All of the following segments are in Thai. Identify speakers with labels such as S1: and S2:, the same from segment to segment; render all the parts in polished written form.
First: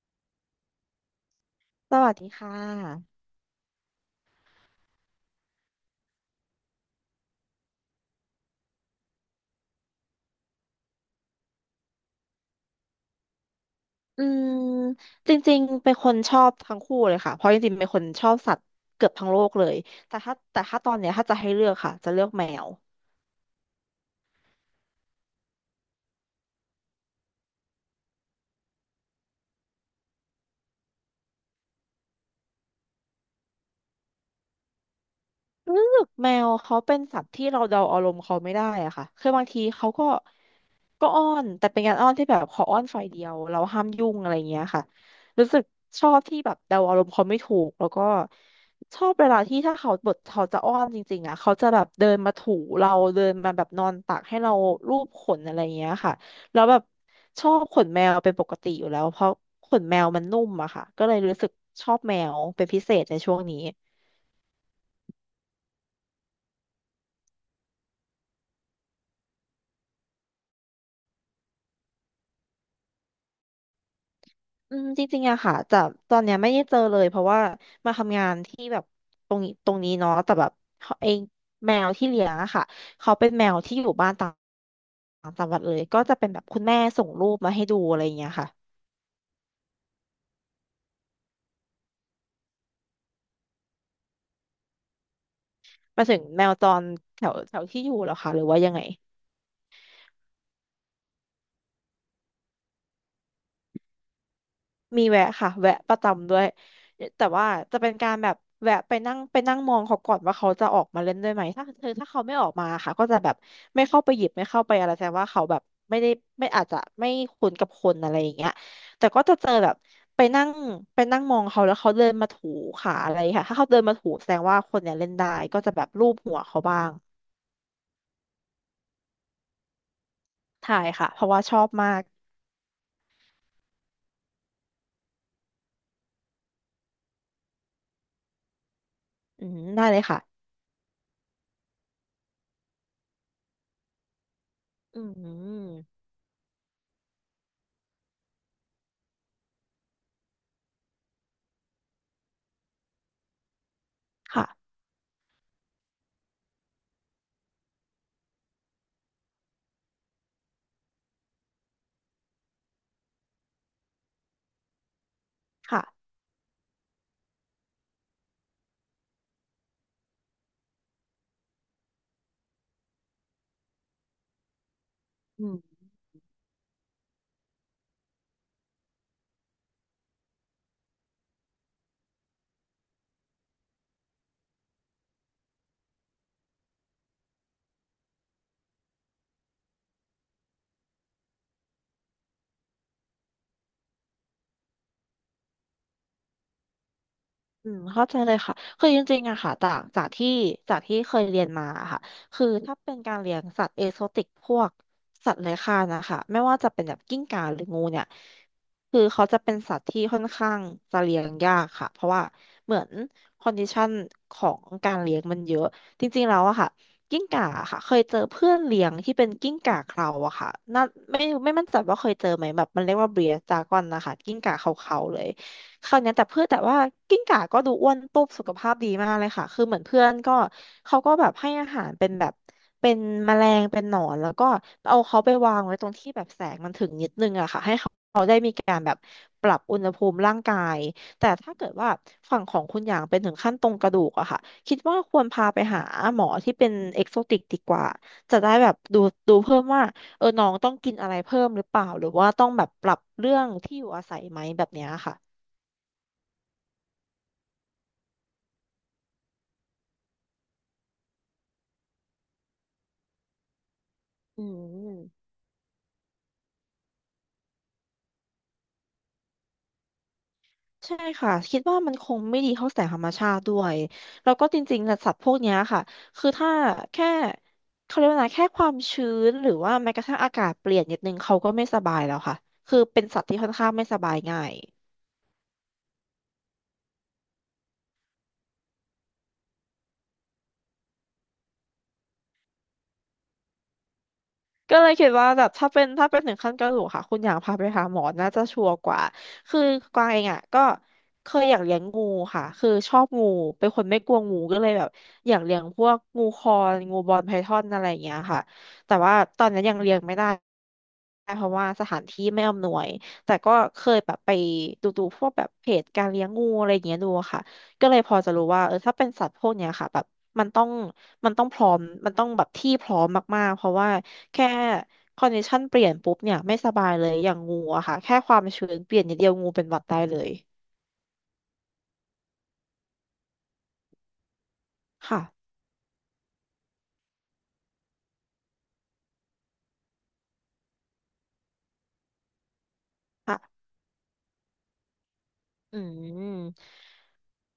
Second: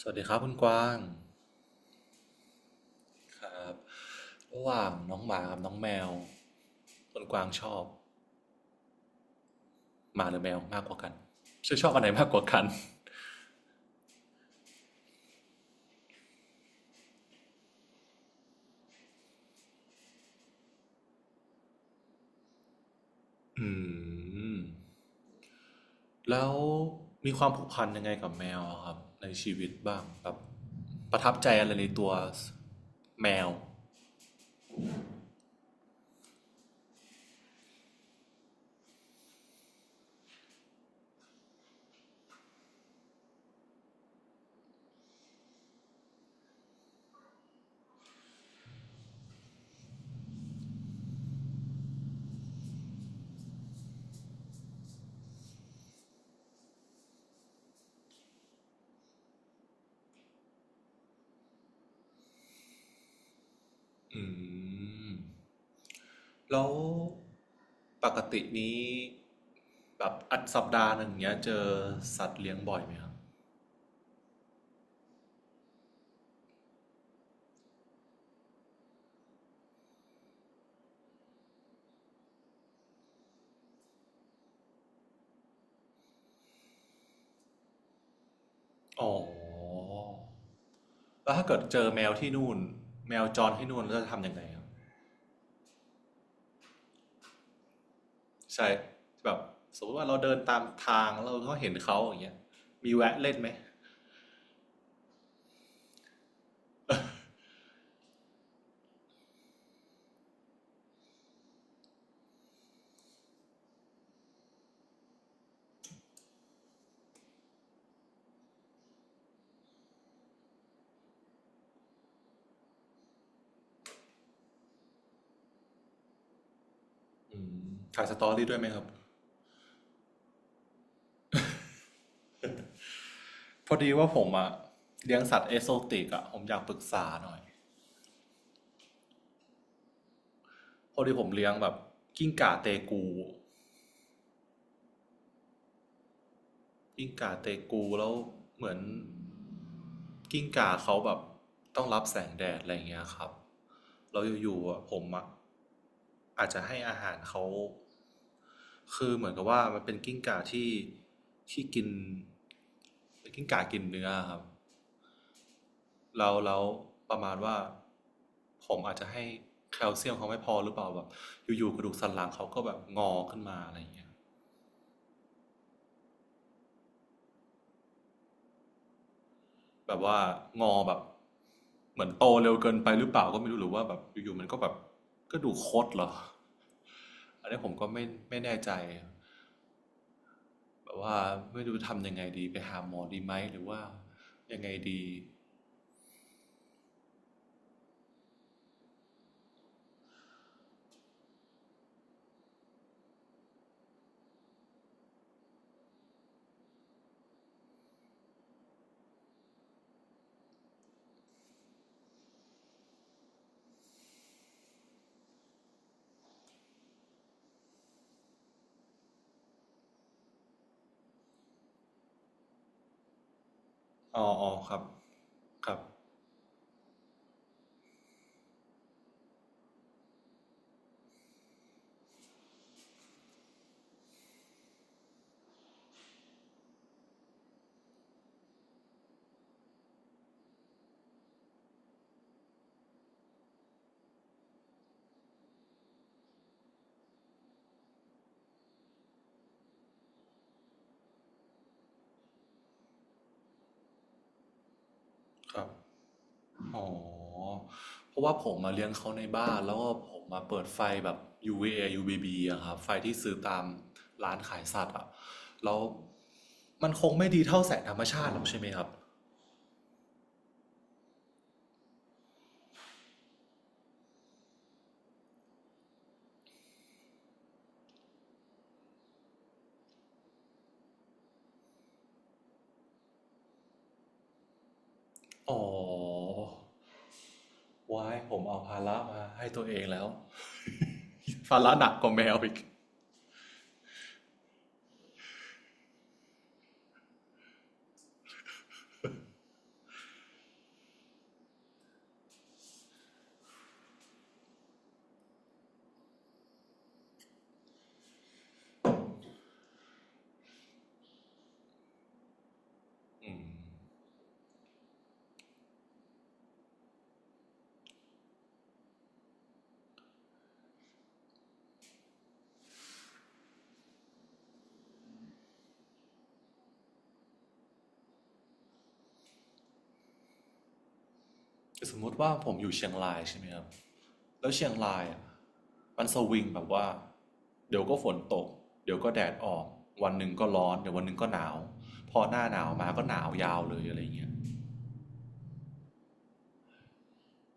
S1: สวัสดีครับคุณกวาง
S2: สวัสดีค่ะ
S1: ครับระหว่างน้องหมากับน้องแมวคุณกวางชอบหมาหรือแมวมากกว่ากันชื่อชอบอันไหนมากกว่ากัน
S2: อืมจริงๆเป็นคนชอบทั้งคู่เลยค่ะ เพราะจริงๆเป็นคนชอบสัตว์เกือบทั้งโลกเลยแต่ถ้าตอนเนี้ยถ้าจะให้เลือกค่ะจะเลือกแมว
S1: อืมแล้วมีความผูกพันยังไงกับแมวอะครับในชีวิตบ้างแบบประทับใจอะไรในตัวแมว
S2: รู้สึกแมวเขาเป็นสัตว์ที่เราเดาอารมณ์เขาไม่ได้อะค่ะคือบางทีเขาก็ อ้อนแต่เป็นการอ้อนที่แบบขออ้อนฝ่ายเดียวเราห้ามยุ่งอะไรเงี้ยค่ะรู้สึกชอบที่แบบเดาอารมณ์เขาไม่ถูกแล้วก็ชอบเวลาที่ถ้าเขาบทเขาจะอ้อนจริงๆอ่ะเขาจะแบบเดินมาถูเราเดินมาแบบนอนตักให้เราลูบขนอะไรยเงี้ยค่ะแล้วแบบชอบขนแมวเป็นปกติอยู่แล้วเพราะขนแมวมันนุ่มอะค่ะก็เลยรู้สึกชอบแมวเป็นพิเศษในช่วงนี้
S1: อืมแล้วปกตินี้แบบอัดสัปดาห์หนึ่งเนี้ยเจอสัตว์เลี้ยงบ่อยไหมครับ
S2: จริงๆอะค่ะจะตอนเนี้ยไม่ได้เจอเลยเพราะว่ามาทำงานที่แบบตรงนี้เนาะแต่แบบเขาไอแมวที่เลี้ยงอะค่ะเขาเป็นแมวที่อยู่บ้านต่างต่างจังหวัดเลย ก็จะเป็นแบบคุณแม่ส่งรูปมาให้ดูอะไรอย่างเงี้ยค่ะ
S1: อ๋อ แล้วถ้าเกิดเจอแมวที่นู่นแมวจรที่นู่นเราจะทำยังไงครับ
S2: หมายถึงแมวจรแถวแถวที่อยู่เหรอคะหรือว่า
S1: ใช่
S2: ยังไง
S1: แบบสมมติว่าเราเดินตามทางเราก็เห็นเขาอย่างเงี้ยมีแวะเล่นไหม
S2: มีแวะค่ะแวะประจำด้วยแต่ว่าจะเป็นการแบบแวะไปนั่งไปนั่งมองเขาก่อนว่าเขาจะออกมาเล่นด้วยไหมถ้าเขาไม่ออกมาค่ะก็จะแบบไม่เข้าไปหยิบไม่เข้าไปอะไรแสดงว่าเขาแบบไม่ได้ไม่อาจจะไม่คุ้นกับคนอะไรอย่างเงี้ยแต่ก็จะเจอแบบไปนั่งไปนั่งมองเขาแล้วเขาเดินมาถูขาอะไรค่ะถ้าเขาเดินมาถูแสดงว่าคนเนี่ยเล่นได้ก็จะแบบลูบหัวเขาบ้าง
S1: ถ่ายสตอรี่ด้วยไหมครับ
S2: ใช่ค่ะเพราะว่าชอบมาก
S1: พอดีว่าผมอะเลี้ยงสัตว์เอโซติกอะผมอยากปรึกษาหน่อย
S2: อืมได้เลยค่ะ
S1: พอดีผมเลี้ยงแบบกิ้งก่าเตกู
S2: อืม
S1: กิ้งก่าเตกูแล้วเหมือนกิ้งก่าเขาแบบต้องรับแสงแดดอะไรเงี้ยครับเราอยู่
S2: ค่ะ
S1: ๆผมอะอาจจะให้อาหารเขา คือเหมือนกับว่ามันเป็นกิ้งก่าที่กินเป็นกิ้งก่ากินเนื้อครับ
S2: ค่ะ
S1: แล้วแล้ประมาณว่าผมอาจจะให้แคลเซียมเขาไม่พอหรือเปล่าแบบอยู่ๆกระดูกสันหลังเขาก็แบบงอขึ้นมาอะไรอย่างเงี้ย
S2: อืม
S1: แบบว่างอแบบเหมือนโตเร็วเกินไปหรือเปล่าก็ไม่รู้หรือว่าแบบอยู่ๆมันก็แบบกระดูกคดเหรออันนี้ผมก็ไม่แน่ใจแบบว่าไม่รู้ทำยังไงดีไปหาหมอดีไหมหรือว่ายังไงดี
S2: อืมเข้าใจเลยค่ะคือจริงๆอะค่ะจากที่จากที่เคยเรียนมาอะค่ะคือถ้าเป็นการเลี้ยงสัตว์เอโซติกพวกสัตว์เลื้อยคลานนะคะไม่ว่าจะเป็นแบบกิ้งก่าหรืองูเนี่ยคือเขาจะเป็นสัตว์ที่ค่อนข้างจะเลี้ยงยากค่ะเพราะว่าเหมือนคอนดิชันของการเลี้ยงมันเยอะจริงๆแล้วอะค่ะกิ้งก่าอะค่ะเคยเจอเพื่อนเลี้ยงที่เป็นกิ้งก่าเคราอะค่ะน่าไม่ไม่มั่นใจว่าเคยเจอไหมแบบมันเรียกว่าเบรียดดากอนนะคะ
S1: อ๋อ
S2: กิ้ง
S1: อ๋อ
S2: ก่าเค
S1: ครับ
S2: ราๆเลย
S1: ครับ
S2: คราวเนี้ยแต่เพื่อนแต่ว่ากิ้งก่าก็ดูอ้วนตุ๊บสุขภาพดีมากเลยค่ะคือเหมือนเพื่อนก็เขาก็แบบให้อาหารเป็นแบบเป็นแมลงเป็นหนอนแล้วก็เอาเขาไปวางไว้ตรงที่แบบแสงมันถึงนิดนึงอะค่ะให้เขาได้มีการแบบปรับอุณหภูมิร่างกายแต่ถ้าเกิดว่าฝั่งของคุณอย่างเป็นถึงขั้นตรงกระดูกอะค่ะคิดว่าควรพาไปหาหมอที่เป็นเอกโซติกดีกว่าจะได้แบบดูเพิ่มว่าเออน้องต้องกินอะไรเพิ่มหรือเปล่าหรือว่าต้องแบบปรับเรื่องที่อยู่อาศัยไหมแบบเนี้ยค่ะ
S1: ครับ อ๋อ เพราะว่าผมมาเลี้ยงเขาในบ้านแล้วก็ผมมาเปิดไฟแบบ UVA UVB อยูวีบีอะครับไฟที่ซื้อตามร้าน
S2: อื
S1: ขายสัตว์อะ
S2: ม
S1: แล้วมันคงไม่ดีเท่าแสงธรรมชาติหรอกใช่ไหมครับ
S2: ใช่ค่ะคิดว่ามันคงไม่ดีเท่าแสงธรรมชาติด้วยแล้วก็จริงๆนะสัตว์พวกเนี้ยค่ะคือถ้าแค่เขาเรียกว่าไงแค่ความชื้นหรือว่าแม้กระทั่งอากาศเปลี่ยนนิดนึงเขาก็ไม่สบายแล้วค่ะคือเป็นสัตว์ที่ค่อนข้างไม่สบายง่าย
S1: อ๋อ ว้ายผมเอาภาระมาให้ตัวเองแล้วภาระหนักกว่าแมวอีก
S2: ก็เลยคิดว่าแบบถ้าเป็นถึงขั้นกระดูกค่ะคุณอยากพาไปหาหมอน่าจะชัวร์กว่าคือกวางเองอ่ะก็เคยอยากเลี้ยงงูค่ะคือชอบงูเป็นคนไม่กลัวงูก็เลยแบบอยากเลี้ยงพวกงูคอนงูบอลไพทอนอะไรอย่างเงี้ยค่ะแต่ว่าตอนนี้นยังเลี้ยงไม่ได้เพราะว่าสถานที่ไม่อำนวยแต่ก็เคยแบบไปดูพวกแบบเพจการเลี้ยงงูอะไรอย่างเงี้ยดูอะค่ะก็เลยพอจะรู้ว่าเออถ้าเป็นสัตว์พวกเนี้ยค่ะแบบมันต้องมันต้องพร้อมมันต้องแบบที่พร้อมมากๆเพราะว่า แค่คอนดิชันเปลี่ยนปุ๊บเนี่ยไม่สบายเลยอย่างงูอะค่ะแค่ความชื้นเปลี่ยนนิดเดียวงูเป็นหวัดได้เลย
S1: สมมติว่าผมอยู่เชียงรายใช่ไหมครับ แล้วเชียงราย
S2: ค่ะ
S1: อ่ะมันสวิงแบบว่าเดี๋ยวก็ฝนตกเดี๋ยวก็แดดออกวันหนึ่งก็ร้อนเดี๋ยววันหนึ่งก็หนาวพอหน้าหนาวมาก็หนาว
S2: อ่ะ
S1: ยาวเลยอะไรเงี้ย
S2: อืม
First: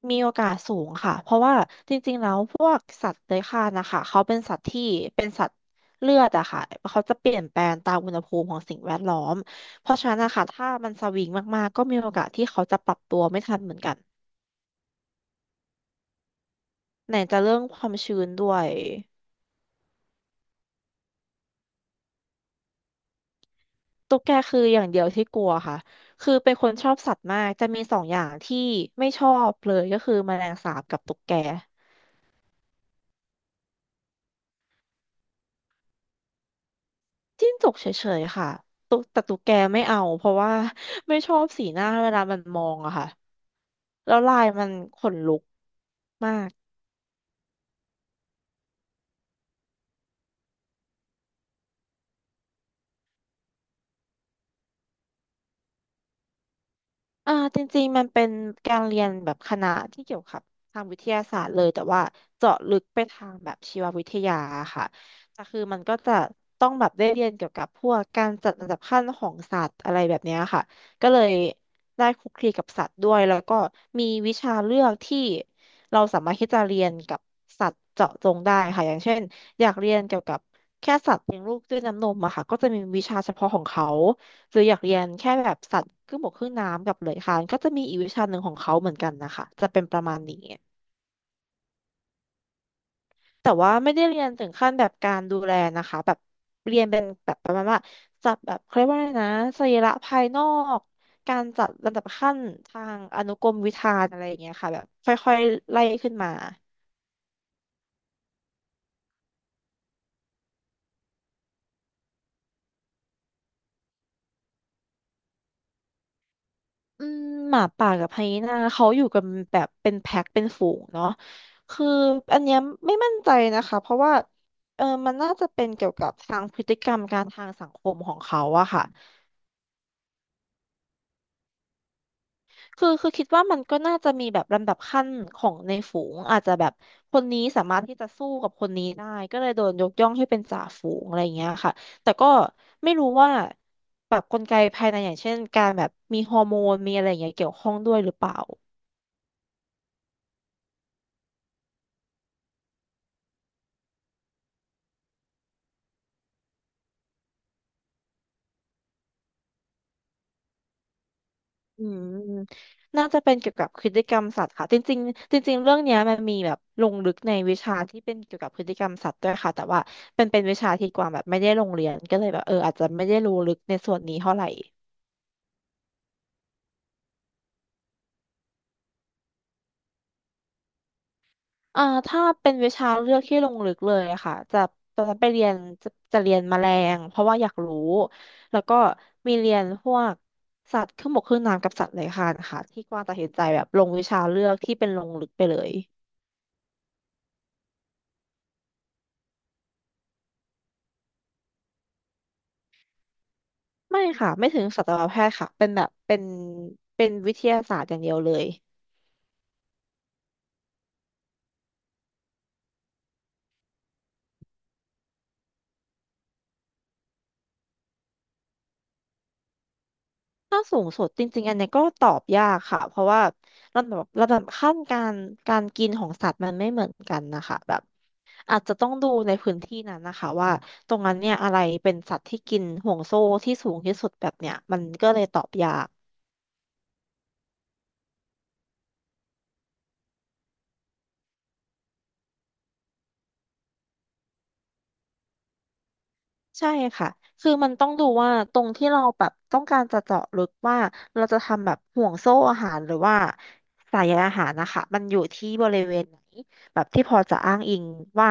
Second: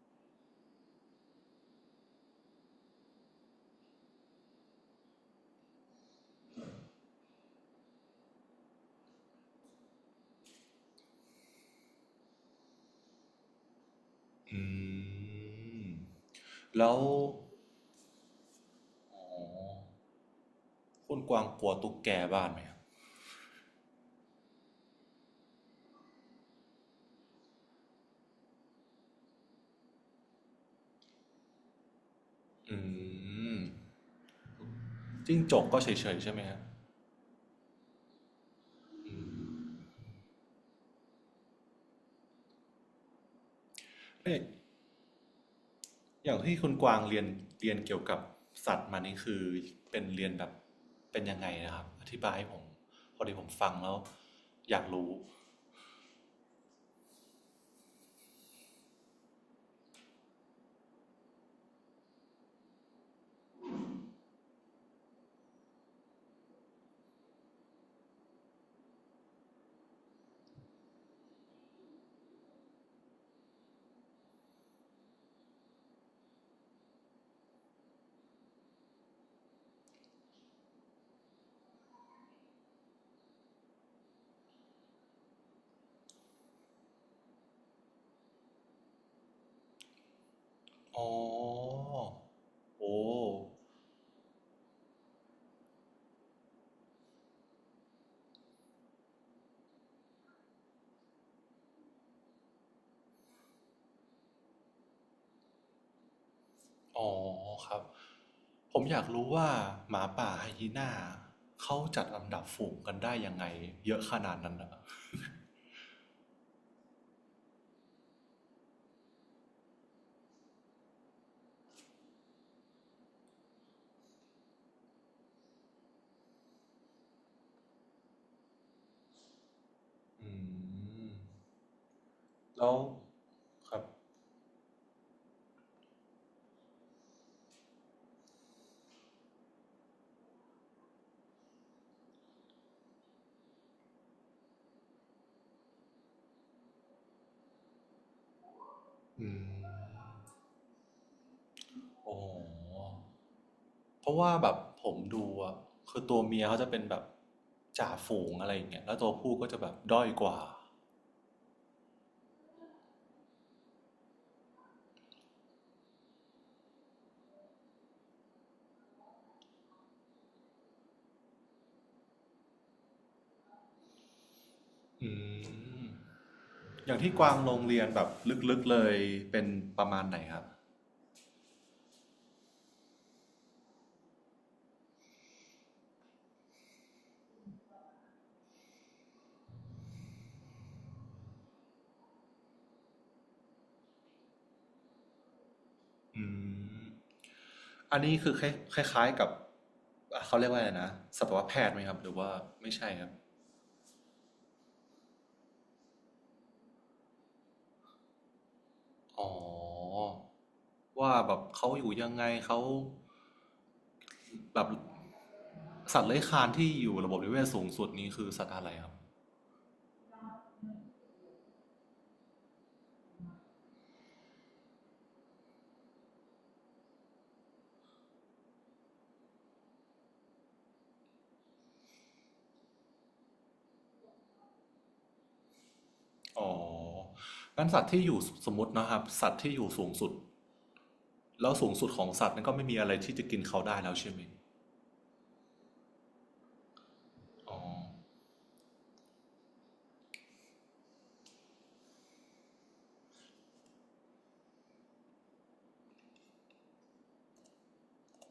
S2: มีโอกาสสูงค่ะเพราะว่าจริงๆแล้วพวกสัตว์เลื้อยคลานนะคะเขาเป็นสัตว์ที่เป็นสัตว์เลือดอะค่ะเขาจะเปลี่ยนแปลงตามอุณหภูมิของสิ่งแวดล้อมเพราะฉะนั้นนะคะถ้ามันสวิงมากๆก็มีโอกาสที่เขาจะปรับตัวไม่ทันเหมือนกัน
S1: อืมแล้ว
S2: ไหนจะเรื่องความชื้นด้วย
S1: คุณกวางกลัวตุ๊กแกบ้านไหมครับ
S2: ตุ๊กแกคืออย่างเดียวที่กลัวค่ะ คือเป็นคนชอบสัตว์มากจะมีสองอย่างที่ไม่ชอบเลยก็คือแมลงสาบกับตุ๊กแก
S1: อืมจิ้งจกก็เฉยๆใช่ไหมฮะ
S2: จิ้งจกเฉยๆค่ะตุ๊กแกไม่เอาเพราะว่าไม่ชอบสีหน้าเวลามันมองอะค่ะ แล้วลา
S1: เอ๊ะ
S2: ยมันขนลุก
S1: อ
S2: มา
S1: ย่าง
S2: ก
S1: ที่คุณกวางเรียนเรียนเกี่ยวกับสัตว์มานี่คือเป็นเรียนแบบเป็นยังไงนะครับอธิบายให้ผมพอดีผมฟังแล้วอยากรู้
S2: จริงๆมันเป็นการเรียนแบบคณะที่เกี่ยวกับทางวิทยาศาสตร์เลยแต่ว่าเจาะลึกไปทางแบบชีววิทยาค่ะแต่คือมันก็จะต้องแบบได้เรียนเกี่ยวกับพวกการจัดอันดับขั้นของสัตว์อะไรแบบเนี้ยค่ะก็เลยได้คลุกคลีกับสัตว์ด้วยแล้วก็มีวิชาเลือกที่เราสามารถที่จะเรียนกับสัตว์เจาะจงได้ค่ะอย่างเช่นอยากเรียนเกี่ยวกับแค่สัตว์เลี้ยงลูกด้วยน้ำนมอะค่ะก็จะมีวิชาเฉพาะของเขา หรืออยากเรียนแค่แบบสัตว์ครึ่งบกครึ่งน้ำกับเลื้อยคลานก็จะมีอีกวิชาหนึ่งของเขาเหมือนกันนะคะจะเป็นประมาณนี้
S1: อ๋อ โอ้
S2: แต่ว่าไม่ได้เรียนถึงขั้นแบบการดูแลนะคะแบบเรียนเป็นแบบประมาณว่าจัดแบบเขาเรียกว่าอะไรนะสรีระภายนอกการจัดลำดับขั้นทางอนุกรมวิธานอะไรอย่างเงี้ยค่ะแบบค่อยๆไล่ขึ้นมา
S1: อ๋อครับ ผมอยากรู้ว่าหมาป่าไฮยีน่าเขาจัดลำดับฝูงกันได้ยังไงเยอะขนาดนั้นนะ
S2: อืมหมาป่ากับไฮยีน่าเขาอยู่กันแบบเป็นแพ็คเป็นฝูงเนาะคืออันเนี้ยไม่มั่นใจนะคะเพราะว่ามันน่าจะเป็นเกี่ยวกับทางพฤติกรรมการทางสังคมของเขาอะค่ะ
S1: อืมแล้ว
S2: คือคิดว่ามัน
S1: ค
S2: ก็
S1: รับ
S2: น่าจะมีแบบลำดับขั้นของในฝูงอาจจะแบบคนนี้สามารถที่จะสู้กับคนนี้ได้ก็เลยโดนยกย่องให้เป็นจ่าฝูงอะไรอย่างเงี้ยค่ะแต่ก็ไม่รู้ว่าแบบกลไกภายในอย่างเช่นการแบบมีฮอร์โมนมีอะไรอย่างเงี้ยเกี่ยวข้องด้วยหรือเปล่า
S1: อืมโอ้เพราะว่าแบบผมดูอะคือตัวเมียเขาจะเป็นแบบจ่าฝูงอะไรอย่างเงี้ยแล้วตัวผู้ก็จะแบบด้อยกว่า
S2: อืมน่าจะเป็นเกี่ยวกับพฤติกรรมสัตว์ค่ะจริงๆจริงๆเรื่องเนี้ยมันมีแบบลงลึกในวิชาที่เป็นเกี่ยวกับพฤติกรรมสัตว์ด้วยค่ะแต่ว่าเป็นวิชาที่กวางแบบไม่ได้ลงเรียนก็เลยแบบอาจจะไม่ได้รู้ลึกในส่วนนี้เท่าไหร่
S1: อืมอย่างที่กวางโรงเรียนแบบลึกๆเลยเป็นประมาณไหนครับ
S2: อ่าถ้าเป็นวิชาเลือกที่ลงลึกเลยอะค่ะจะตอนนั้นไปเรียนจะเรียนแมลงเพราะว่าอยากรู้แล้วก็มีเรียนพวกสัตว์ครึ่งบกครึ่งน้ำกับสัตว์เลื้อยคลานค่ะที่กวางตัดสินใจแบบลงวิชาเลือกที่เป็นลงลึกไปเลย
S1: อืม อันนี้คือคล้ายๆกับ่เขาเรียกว่าอะไรนะสัตวแพทย์ไหมครับหรือว่าไม่ใช่ครับ
S2: ไม่ค่ะไม่ถึงสัตวแพทย์ค่ะเป็นแบบเป็นเป็นวิทยาศาสตร์อย่างเดียวเลย
S1: อ๋อว่าแบบเขาอยู่ยังไงเขาแบบสัตว์เลื้อยคลานที่อยู่ระบบนิเวศสูงสุดนี้คือสัตว์อะไรครับ
S2: ถ้าสูงสุดจริงๆอันเนี้ยก็ตอบยากค่ะเพราะว่าระดับขั้นการการกินของสัตว์มันไม่เหมือนกันนะคะแบบอาจจะต้องดูในพื้นที่นั้นนะคะว่าตรงนั้นเนี่ยอะไรเป็นสัตว์ที่กินห่วงโซ่ที่สูงที่สุดแบบเนี้ยมันก็เลยตอบยาก
S1: อ๋องั้นสัตว์ที่อยู่สมมตินะครับสัตว์ที่อยู่สูงสุดแล้วสูงสุดของสัตว์นั้นก็ไม่มีอะไรที่จะกินเขาได้แล้วใช่ไหม
S2: ใช่ค่ะคือ
S1: อ๋อ
S2: มันต้องดูว่าตรงที่เราแบบต้องการจะเจาะลึกว่าเราจะทำแบบห่วงโซ่อาหารหรือว่าสายใยอาหารนะคะมันอยู่ที่บริเวณไหนแบบที่พอจะอ้างอิงว่า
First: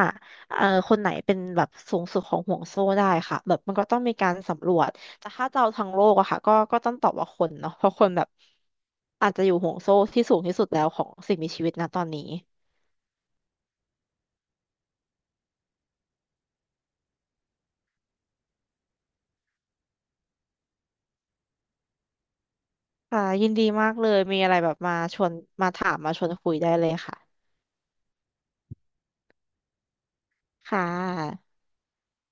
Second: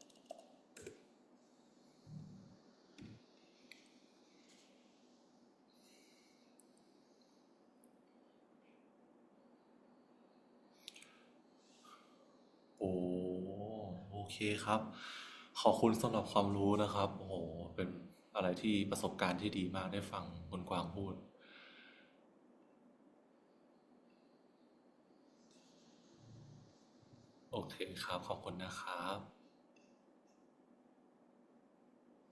S2: คนไหนเป็นแบบสูงสุดของห่วงโซ่ได้ค่ะแบบมันก็ต้องมีการสำรวจแต่ถ้าจะเอาทางโลกอะค่ะก็ต้องตอบว่าคนเนาะเพราะคนแบบอาจจะอยู่ห่วงโซ่ที่สูงที่สุดแล้วของสิ่งมีชีวิตนะตอนนี้
S1: โอ้โอเคครับ ขอบคุณสำหรับความรู้นะครับโอ้โหเป็นอะไรที่ประสบการณ์ที่ดีมากได้ฟังคุณกวางพูด
S2: ค่ะยินดีมากเลยมีอะไรแบบมาชวนมาถามมาชวนคุยได้เลยค่ะ
S1: โอเคครับขอบคุณนะครับ
S2: ค่ะ